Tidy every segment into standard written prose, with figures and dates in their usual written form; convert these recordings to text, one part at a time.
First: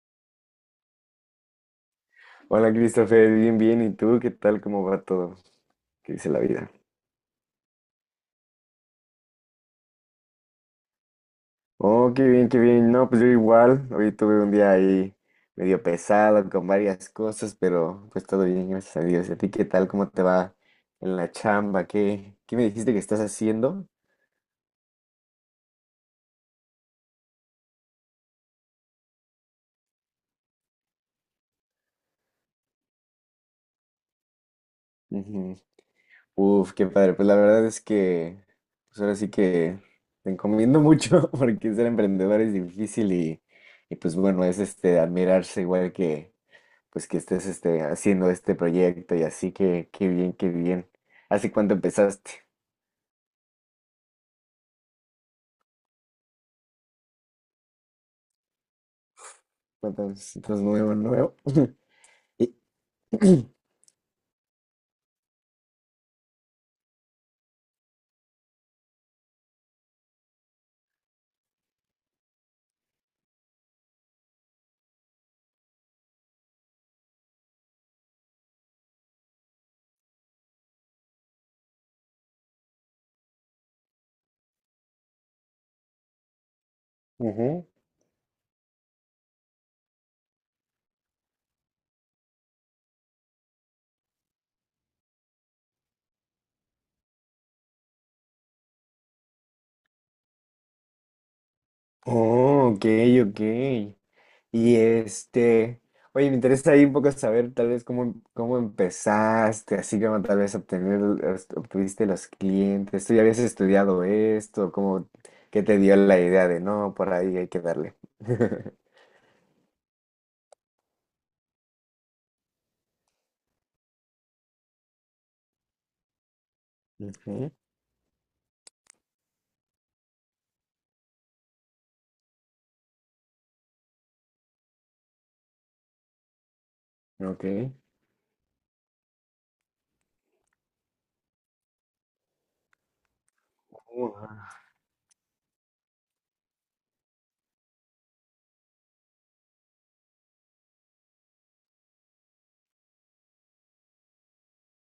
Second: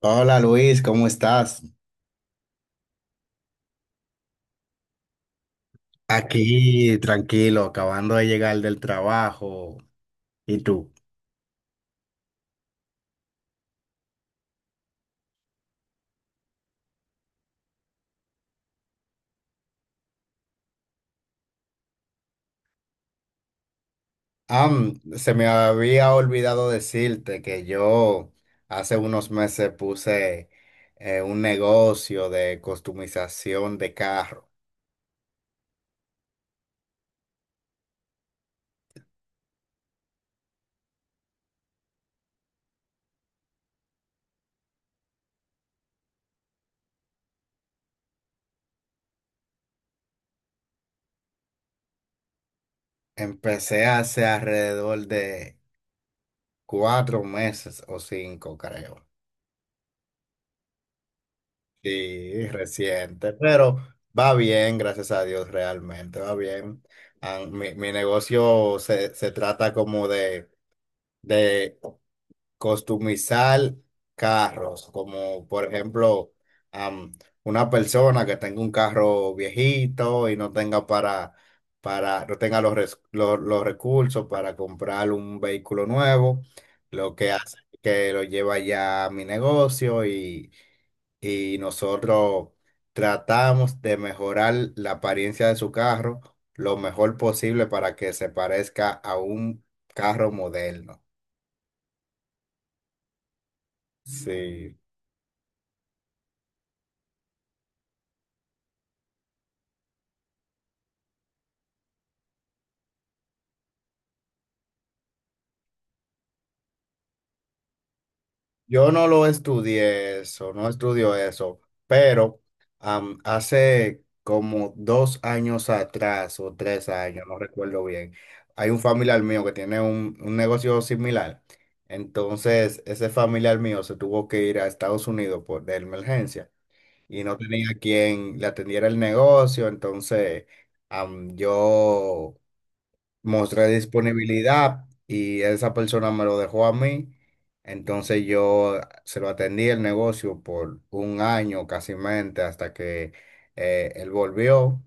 Hola Luis, ¿cómo estás? Hola Christopher, bien, bien. ¿Y tú qué tal? ¿Cómo va todo? ¿Qué dice la vida? Aquí, tranquilo, acabando de llegar del trabajo. ¿Y tú? Oh, qué bien, qué bien. No, pues yo igual. Hoy tuve un día ahí medio pesado con varias cosas, pero pues todo bien, gracias a Dios. ¿Y a ti qué tal? ¿Cómo te va en la chamba? ¿Qué me dijiste que estás haciendo? Ah, se me había olvidado decirte que yo hace unos meses puse un negocio de customización de carro. Ujú. Uf, qué padre. Pues la verdad es que pues ahora sí que te encomiendo mucho porque ser emprendedor es difícil y pues bueno, es admirarse igual que pues que estés haciendo este proyecto y así que qué bien, qué bien. ¿Hace cuánto empezaste? Empecé hace alrededor de 4 meses o cinco, creo. ¿ estás nuevo, nuevo? Sí, Y- reciente, pero va bien, gracias a Dios, realmente, va bien. Ah, mi negocio se trata como de customizar carros, como por ejemplo, am, una persona que tenga un carro viejito y no tenga no tenga los recursos para comprar un vehículo nuevo, lo que hace Ujú. es que lo lleva ya a mi negocio y nosotros tratamos de mejorar la apariencia de su carro lo mejor posible para que se parezca a un carro moderno. Oh, ok, ok. Sí, Y este, oye, me interesa ahí un poco saber tal vez cómo, cómo empezaste, así como tal vez obtener, obtuviste los clientes, tú ya habías estudiado esto, cómo, qué te dio la idea de no, por ahí hay que darle. yo no lo estudié eso, no estudio eso, pero hace como 2 años atrás o 3 años, no Ujú. recuerdo bien, hay un familiar mío que tiene un negocio similar. Entonces, ese familiar mío se tuvo que ir a Estados Unidos de emergencia. Y no Ok. tenía quien le atendiera el negocio, entonces yo mostré disponibilidad y esa persona me lo dejó a mí. Entonces yo se lo atendí el negocio por un año casi mente hasta que él volvió,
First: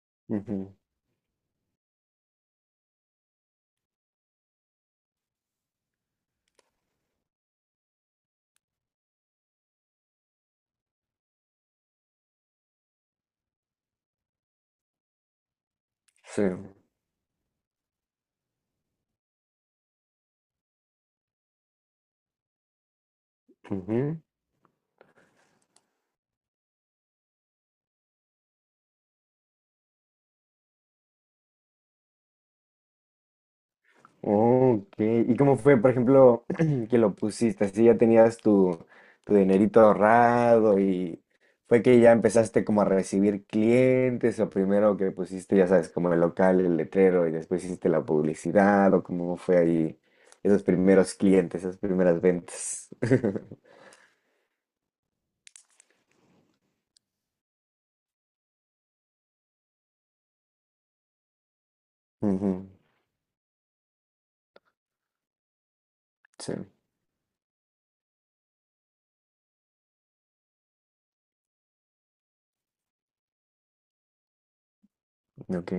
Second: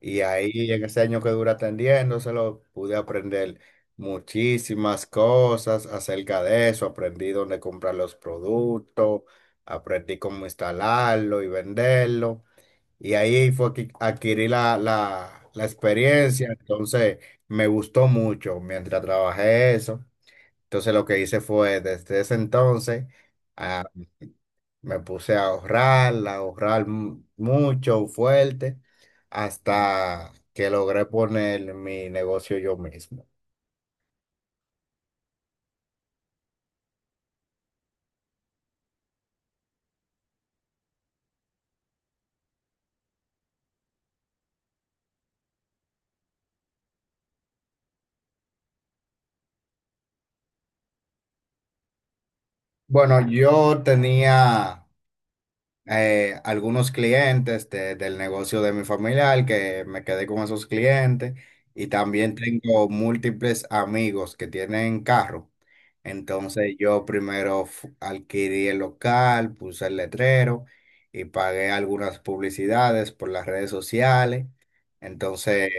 y ahí Ujú. en ese año que dura atendiéndoselo pude aprender muchísimas cosas acerca de eso. Aprendí dónde comprar los productos, aprendí cómo instalarlo y venderlo. Y ahí fue que adquirí la Sí. experiencia, entonces me gustó mucho mientras trabajé eso. Entonces lo que hice fue, desde ese entonces, Ujú. me puse a ahorrar mucho, fuerte, hasta que logré poner mi negocio yo mismo. Ok, ¿y cómo fue, por ejemplo, que lo pusiste? Así ya tenías tu, tu dinerito ahorrado y fue que ya empezaste como a recibir clientes o primero que pusiste, ya sabes, como el local, el letrero y después hiciste la publicidad o cómo fue ahí esos primeros clientes, esas primeras ventas. Bueno, yo tenía algunos clientes del negocio de mi familiar, que me quedé con esos clientes, y también Ujú. tengo múltiples amigos que tienen carro. Sí, Entonces yo primero adquirí el local, puse el letrero y pagué algunas publicidades por las redes sociales. Entonces ok.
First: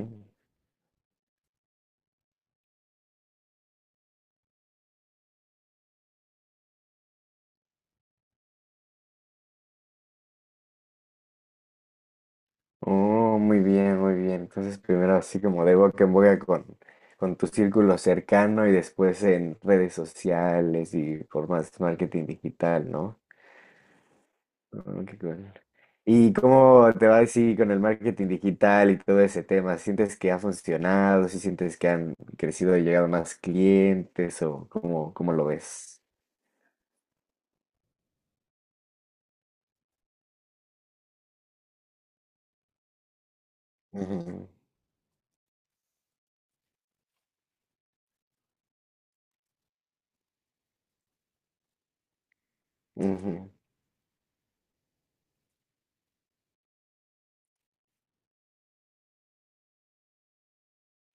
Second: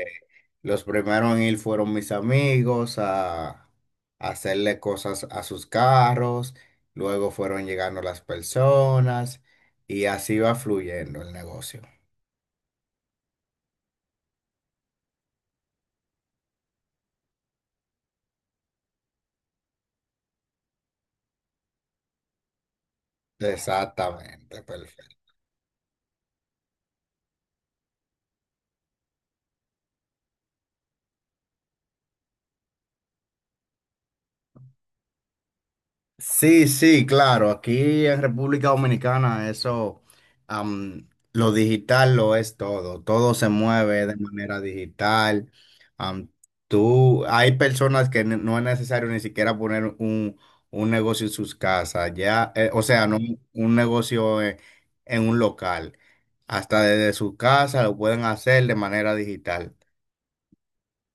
los primeros en ir fueron mis amigos a hacerle cosas a sus carros, luego fueron llegando las personas y así va fluyendo el negocio. Oh, muy bien, muy bien. Entonces, primero así como de boca en boca con tu círculo cercano y después en redes sociales y formas de marketing digital, ¿no? Exactamente, Oh, perfecto. qué cool. ¿Y cómo te va así con el marketing digital y todo ese tema? ¿Sientes que ha funcionado? ¿Si sientes que han crecido y llegado más clientes? ¿O cómo, cómo lo ves? Sí, sí, claro. Aquí en República Dominicana eso, am, lo digital lo es todo. Todo se mueve de Ujú, manera digital. Am, Tú, hay personas que no es necesario ni siquiera poner un negocio en sus casas. Ya, o sea, no un ujú. un negocio en un local. Hasta desde su casa lo pueden hacer de manera digital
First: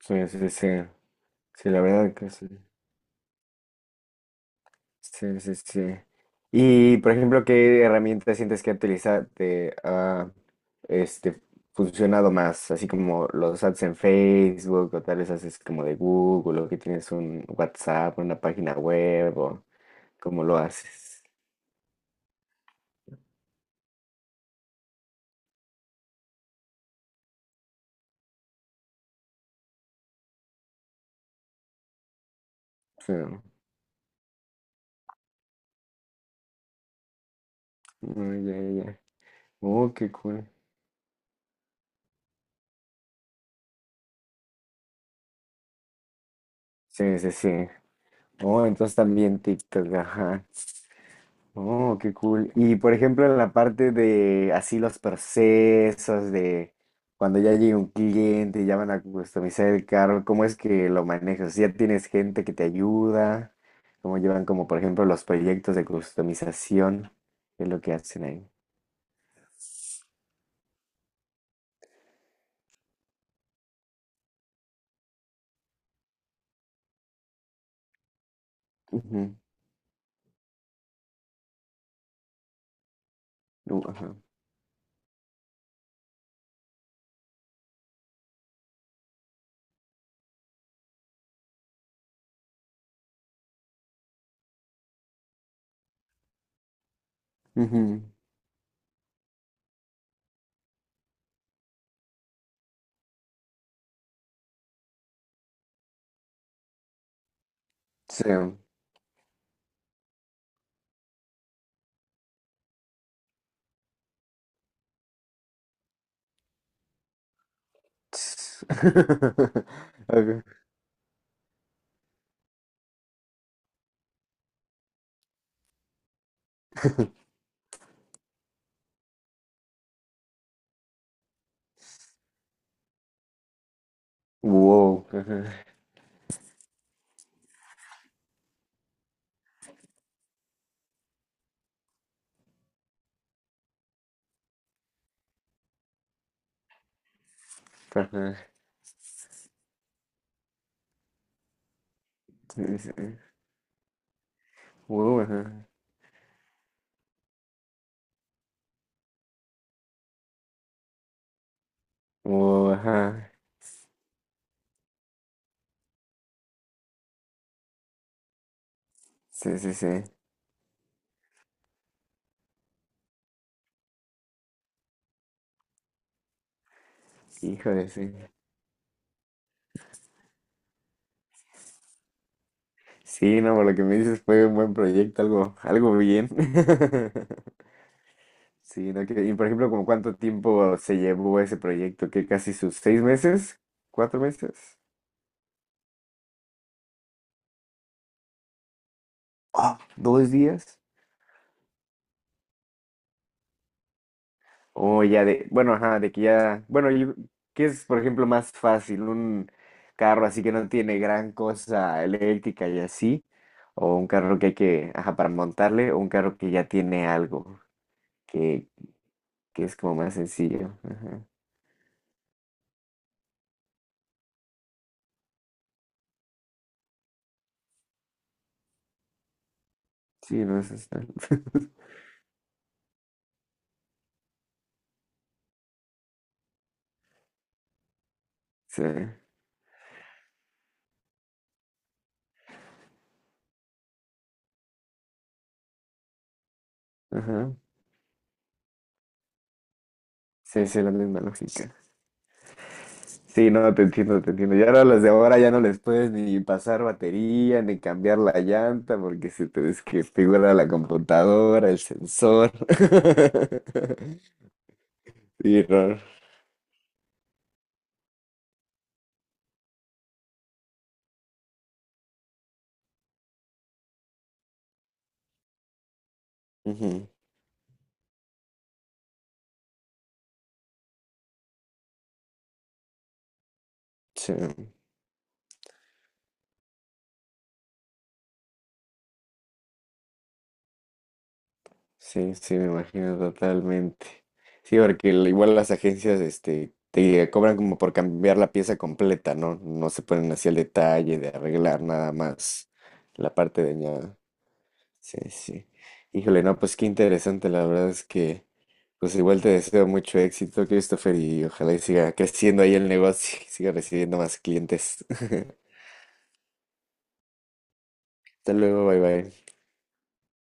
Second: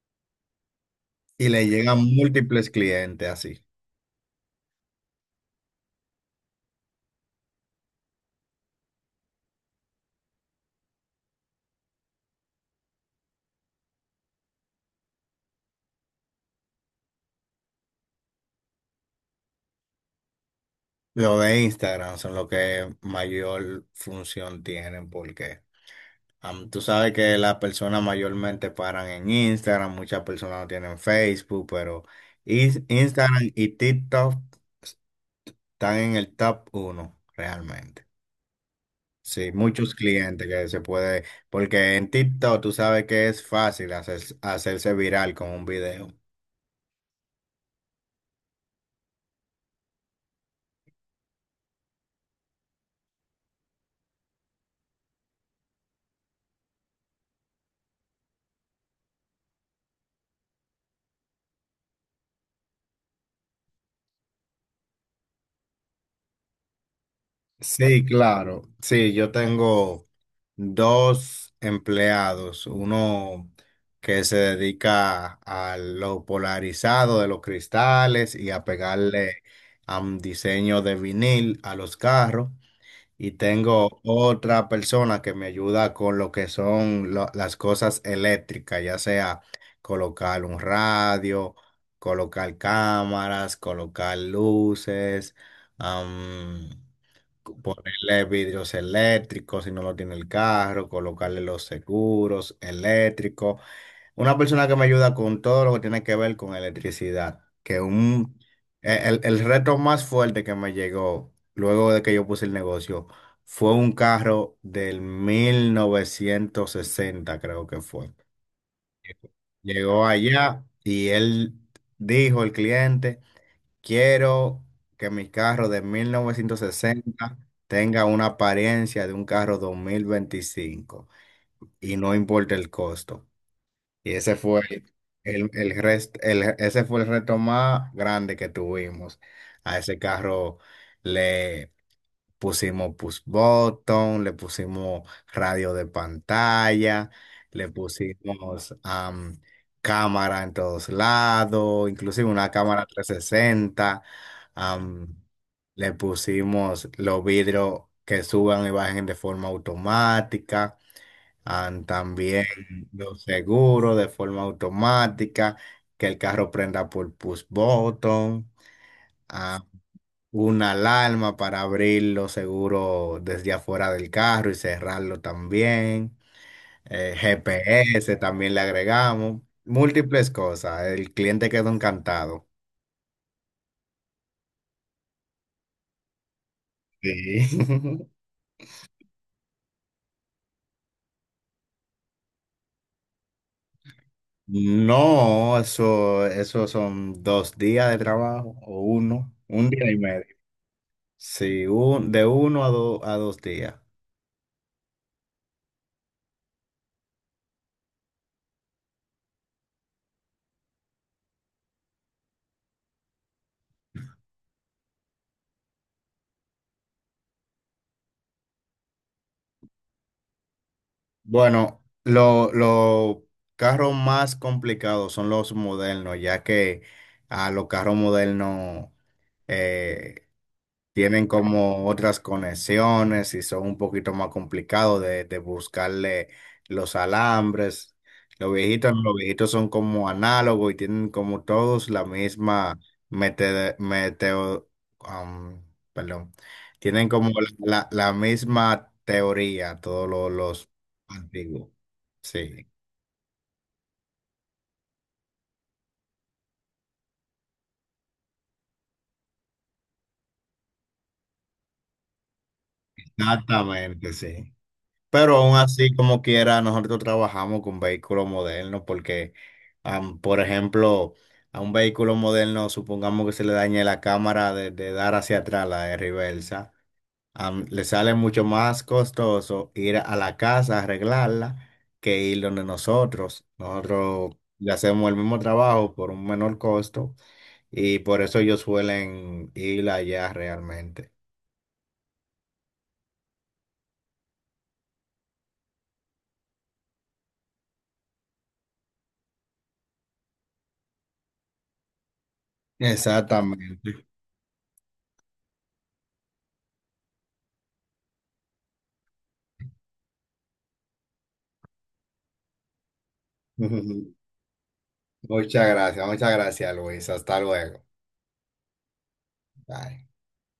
Sí, sí, sí. y le Sí, la llegan verdad que sí. múltiples clientes así. Sí, sí, sí. Y, por ejemplo, ¿qué herramienta sientes que utiliza te ha este, funcionado más? Así como los ads en Facebook o tal vez haces como de Google o que tienes un WhatsApp, una página web o cómo lo haces. Lo de Instagram son los que mayor función tienen porque tú sabes que las personas mayormente paran en Instagram, muchas personas no tienen Facebook, pero Is- Sí. Instagram y TikTok están en el top uno realmente. Oh, ya, ya, ya. Sí, Oh, muchos qué clientes cool. que se puede, porque en TikTok tú sabes que es fácil hacerse viral con un video. Sí, sí, sí. Oh, entonces también TikTok, ajá. Oh, qué cool. Y por ejemplo, en la parte de así los procesos de cuando ya llega un cliente y ya van a customizar el carro, ¿cómo es que lo manejas? ¿Ya tienes gente que te ayuda? ¿Cómo llevan como por ejemplo los proyectos de customización? ¿Qué es lo que Sí, hacen ahí? claro. Sí, yo tengo dos empleados, uno que se dedica a lo polarizado de los cristales y a Ujú. pegarle a un diseño de vinil a los carros. Y tengo Ajá. otra persona que me ayuda con lo que son las cosas eléctricas, ya sea colocar un radio, colocar cámaras, colocar luces. Ujú. Ponerle vidrios eléctricos si no lo tiene el carro, colocarle los seguros eléctricos. Una persona que me ayuda con todo lo que tiene que ver con electricidad. Que Sí. un, e, el reto más fuerte que me llegó luego de que yo puse el negocio fue un carro del 1960, creo que fue. Ts- Llegó Ajá. allá y él dijo, el cliente: quiero que mi carro de mil novecientos sesenta tenga una apariencia de un carro 2025 y no importa el costo. Y ese fue Wow. Ajá. El reto más grande que tuvimos. A ese carro pusimos push button, le pusimos radio de pantalla, le Ajá. pusimos cámara en todos lados, inclusive una Sí, cámara sí, sí. 360, Wow, am, ajá. le pusimos los vidrios que suban y bajen de forma automática, también Wow, los ajá. seguros de forma automática, que el carro prenda por push button, Sí, sí, sí. una alarma para abrirlo seguro desde afuera del carro y cerrarlo también. Híjole, sí. GPS también le agregamos. Múltiples cosas. El cliente quedó encantado. Sí, no, por lo que me dices fue un buen proyecto, algo, algo bien. Sí. Sí, no, y por ejemplo, ¿como cuánto tiempo se llevó ese proyecto? ¿Que casi sus seis meses? ¿Cuatro meses? No, eso son 2 días de trabajo o un Ah, día y ¿dos medio. días? Sí, de uno a 2 días. O ya de, bueno, ajá, de que ya, bueno, ¿qué es, por ejemplo, más fácil? ¿Un carro así que no tiene gran cosa eléctrica y así? ¿O un carro que hay que, ajá, para montarle? ¿O un carro que ya tiene algo? Que es como más sencillo. Ajá. Bueno, lo los carros más complicados son los modernos, ya que a los carros modernos eh, Sí, no es hasta- tienen como otras conexiones y son un poquito más complicados de buscarle los alambres. Los Sí, viejitos, no, los viejitos son como análogos y tienen como todos la misma meteo, am, perdón, tienen como ajá. la misma teoría, todos los, Sí, los sí, la misma antiguos. lógica. Sí, Sí, no, te entiendo, te entiendo. Ya ahora las de ahora ya no les puedes ni pasar batería, ni cambiar la llanta, porque se te desconfigura la computadora, el sensor. exactamente, sí. Pero aún Sí, así, raro. como quiera, nosotros trabajamos con vehículos modernos porque, por ejemplo, a un vehículo moderno, supongamos que se le dañe la cámara de dar hacia atrás, la de reversa, Ujú. Le sale mucho más costoso ir a la casa a arreglarla que ir donde nosotros. Sí. Nosotros le hacemos el mismo trabajo por un menor costo, y por eso ellos suelen ir allá realmente. Sí, sí, me imagino totalmente. Sí, porque igual las agencias, este, te cobran como por cambiar la pieza completa, ¿no? No se ponen así al detalle de arreglar nada más la parte Exactamente. dañada. Sí, sí. Híjole, no, pues qué interesante, la verdad es que, pues igual te deseo mucho éxito, Christopher, y ojalá y siga creciendo ahí el negocio, y siga recibiendo más clientes. Muchas gracias, Luis. Hasta luego. Hasta luego, bye bye. Bye.